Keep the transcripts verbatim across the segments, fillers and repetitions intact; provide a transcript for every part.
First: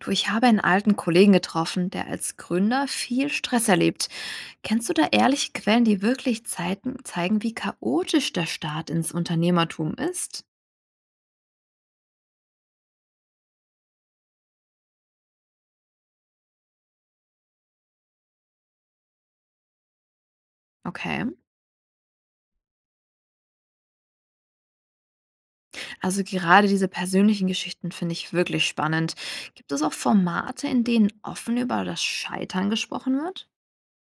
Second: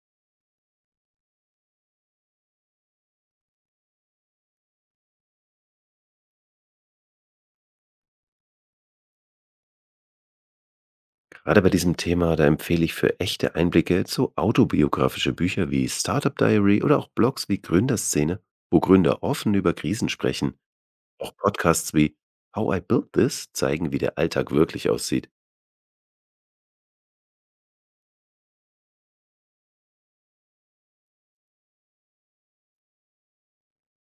Du, ich habe einen alten Kollegen getroffen, der als Gründer viel Stress erlebt. Kennst du da ehrliche Quellen, die wirklich Zeiten zeigen, wie chaotisch der Start ins Unternehmertum ist? Gerade bei diesem Thema, da empfehle ich für echte Einblicke so autobiografische Bücher wie Startup Diary oder auch Blogs wie Gründerszene, wo Gründer offen über Krisen sprechen. Okay, Auch Podcasts wie How I Built This zeigen, wie der Alltag wirklich aussieht. also gerade diese persönlichen Geschichten finde ich wirklich spannend. Gibt es auch Formate, in denen offen über das Scheitern gesprochen wird?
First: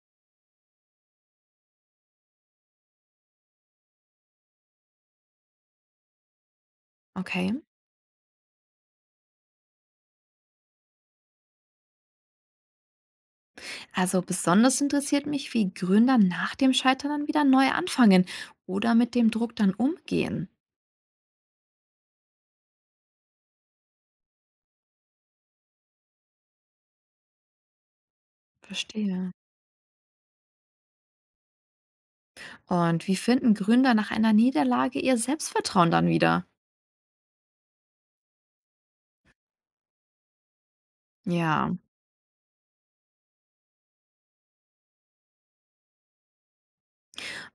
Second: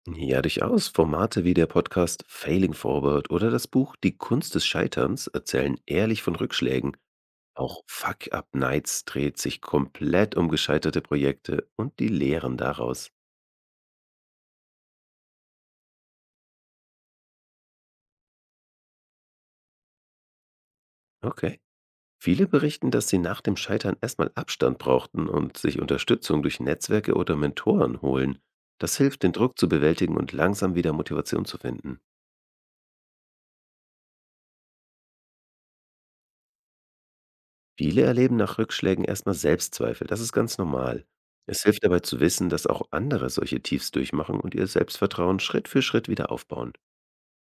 Ja, durchaus. Formate wie der Podcast Failing Forward oder das Buch Die Kunst des Scheiterns erzählen ehrlich von Rückschlägen. Okay, Auch Fuck Up Nights dreht sich komplett um gescheiterte Projekte und die Lehren daraus. also besonders interessiert mich, wie Gründer nach dem Scheitern dann wieder neu anfangen oder mit dem Druck dann umgehen. Okay. Viele berichten, dass sie nach dem Scheitern erstmal Abstand brauchten und sich Unterstützung durch Netzwerke oder Mentoren holen. Das hilft, Verstehe. den Druck zu bewältigen und langsam wieder Motivation zu finden. Und wie finden Gründer nach einer Niederlage ihr Selbstvertrauen dann wieder? Viele erleben nach Rückschlägen erstmal Selbstzweifel, das ist ganz normal. Es Ja, hilft dabei zu wissen, dass auch andere solche Tiefs durchmachen und ihr Selbstvertrauen Schritt für Schritt wieder aufbauen.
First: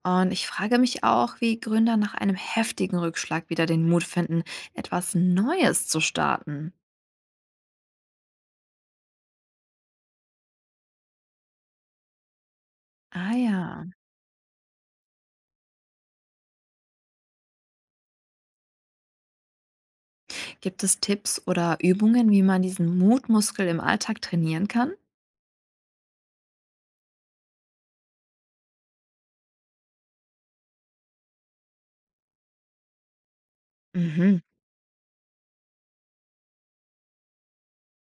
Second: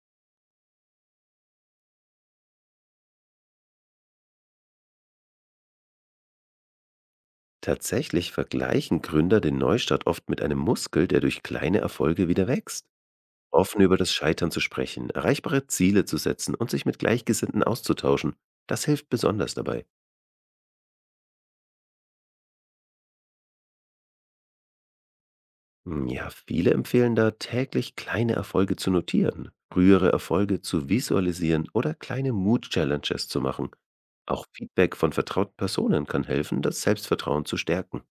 und ich frage mich auch, wie Gründer nach einem heftigen Rückschlag wieder den Mut finden, etwas Neues zu starten. Tatsächlich vergleichen Gründer den Neustart oft mit einem Muskel, der durch kleine Erfolge wieder wächst. Ah Offen ja. über das Scheitern zu sprechen, erreichbare Ziele zu setzen und sich mit Gleichgesinnten auszutauschen, das hilft besonders dabei. Gibt es Tipps oder Übungen, wie man diesen Mutmuskel im Alltag trainieren kann? Hm, ja, viele empfehlen da, täglich kleine Erfolge zu notieren, frühere Erfolge zu visualisieren oder kleine Mood-Challenges zu machen. Mhm. Auch Feedback von vertrauten Personen kann helfen, das Selbstvertrauen zu stärken.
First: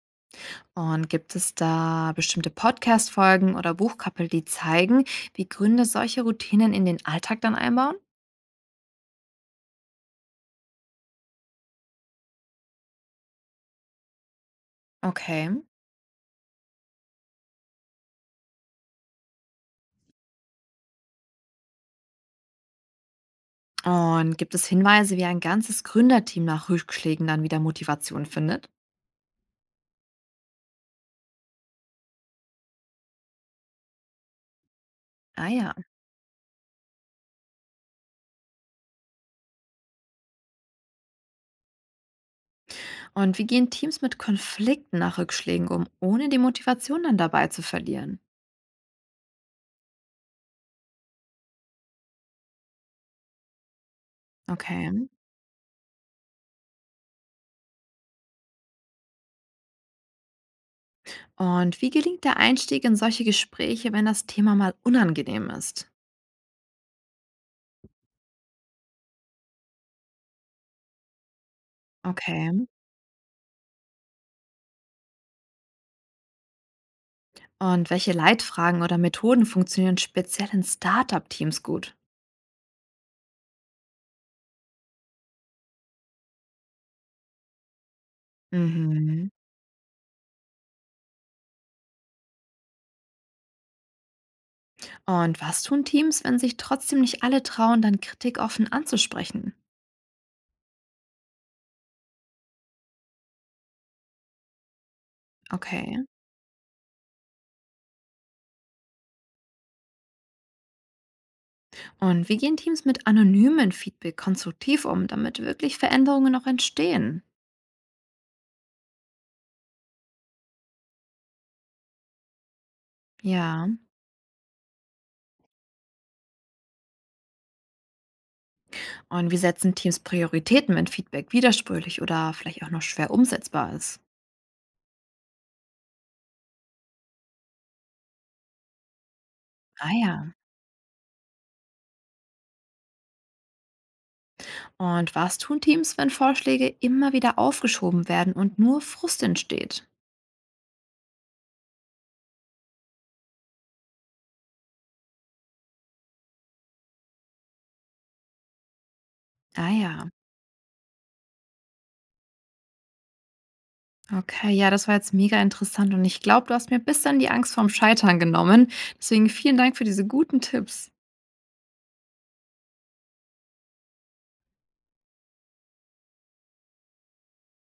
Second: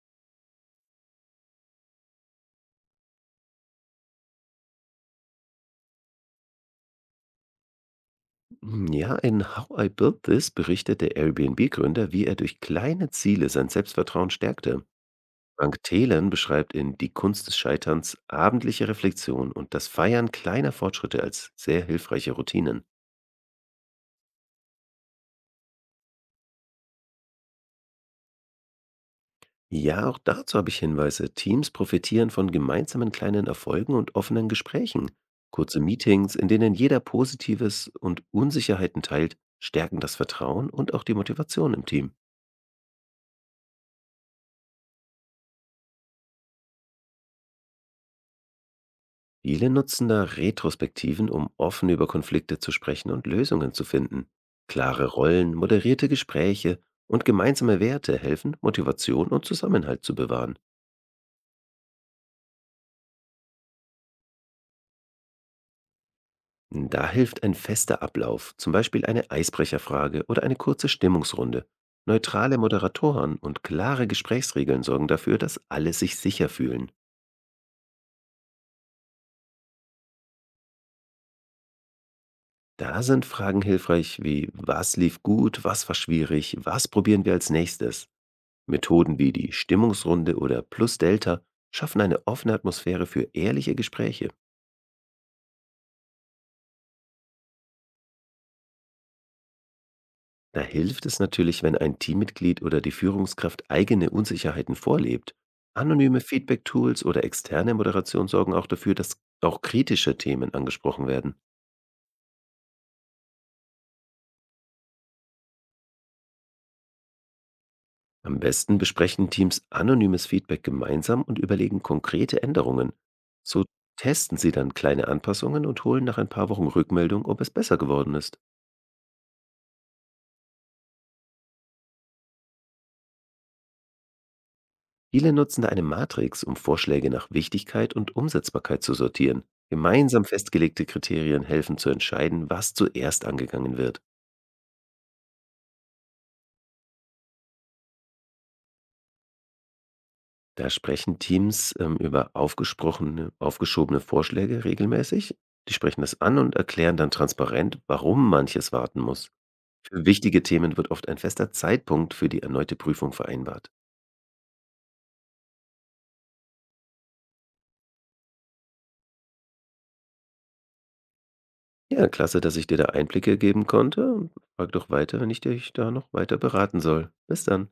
Und gibt es da bestimmte Podcast-Folgen oder Buchkapitel, die zeigen, wie Gründer solche Routinen in den Alltag dann einbauen? Hm, ja, in How I Built This berichtet der Airbnb-Gründer, wie er durch kleine Ziele sein Selbstvertrauen stärkte. Okay. Frank Thelen beschreibt in Die Kunst des Scheiterns abendliche Reflexion und das Feiern kleiner Fortschritte als sehr hilfreiche Routinen. Und gibt es Hinweise, wie ein ganzes Gründerteam nach Rückschlägen dann wieder Motivation findet? Ja, auch dazu habe ich Hinweise. Teams profitieren von gemeinsamen kleinen Erfolgen und offenen Gesprächen. Ah ja. Kurze Meetings, in denen jeder Positives und Unsicherheiten teilt, stärken das Vertrauen und auch die Motivation im Team. Und wie gehen Teams mit Konflikten nach Rückschlägen um, ohne die Motivation dann dabei zu verlieren? Viele nutzen da Retrospektiven, um offen über Konflikte zu sprechen und Lösungen zu finden. Klare Okay. Rollen, moderierte Gespräche und gemeinsame Werte helfen, Motivation und Zusammenhalt zu bewahren. Und wie gelingt der Einstieg in solche Gespräche, wenn das Thema mal unangenehm ist? Da hilft ein fester Ablauf, zum Beispiel eine Eisbrecherfrage oder eine kurze Stimmungsrunde. Okay. Neutrale Moderatoren und klare Gesprächsregeln sorgen dafür, dass alle sich sicher fühlen. Und welche Leitfragen oder Methoden funktionieren speziell in Startup-Teams gut? Da sind Fragen hilfreich wie: Was lief gut, was war schwierig, was probieren wir als nächstes? Methoden Mhm. wie die Stimmungsrunde oder Plus-Delta schaffen eine offene Atmosphäre für ehrliche Gespräche. Und was tun Teams, wenn sich trotzdem nicht alle trauen, dann Kritik offen anzusprechen? Da hilft es natürlich, wenn ein Teammitglied oder die Führungskraft eigene Unsicherheiten vorlebt. Okay. Anonyme Feedback-Tools oder externe Moderation sorgen auch dafür, dass auch kritische Themen angesprochen werden. Und wie gehen Teams mit anonymen Feedback konstruktiv um, damit wirklich Veränderungen noch entstehen? Am besten besprechen Teams anonymes Feedback gemeinsam und überlegen konkrete Änderungen. So Ja. testen sie dann kleine Anpassungen und holen nach ein paar Wochen Rückmeldung, ob es besser geworden ist. Und wie setzen Teams Prioritäten, wenn Feedback widersprüchlich oder vielleicht auch noch schwer umsetzbar ist? Viele nutzen da eine Matrix, um Vorschläge nach Wichtigkeit und Umsetzbarkeit zu sortieren. Ah Gemeinsam ja. festgelegte Kriterien helfen zu entscheiden, was zuerst angegangen wird. Und was tun Teams, wenn Vorschläge immer wieder aufgeschoben werden und nur Frust entsteht? Da sprechen Teams ähm, über aufgesprochene, aufgeschobene Vorschläge regelmäßig. Die sprechen das an und erklären dann transparent, warum manches warten muss. Ah Für ja. wichtige Themen wird oft ein fester Zeitpunkt für die erneute Prüfung vereinbart. Okay, ja, das war jetzt mega interessant und ich glaube, du hast mir bis dann die Angst vorm Scheitern genommen. Deswegen vielen Dank für diese guten Tipps. Ja, klasse, dass ich dir da Einblicke geben konnte. Frag doch weiter, wenn ich dich da noch weiter beraten soll. Bis dann.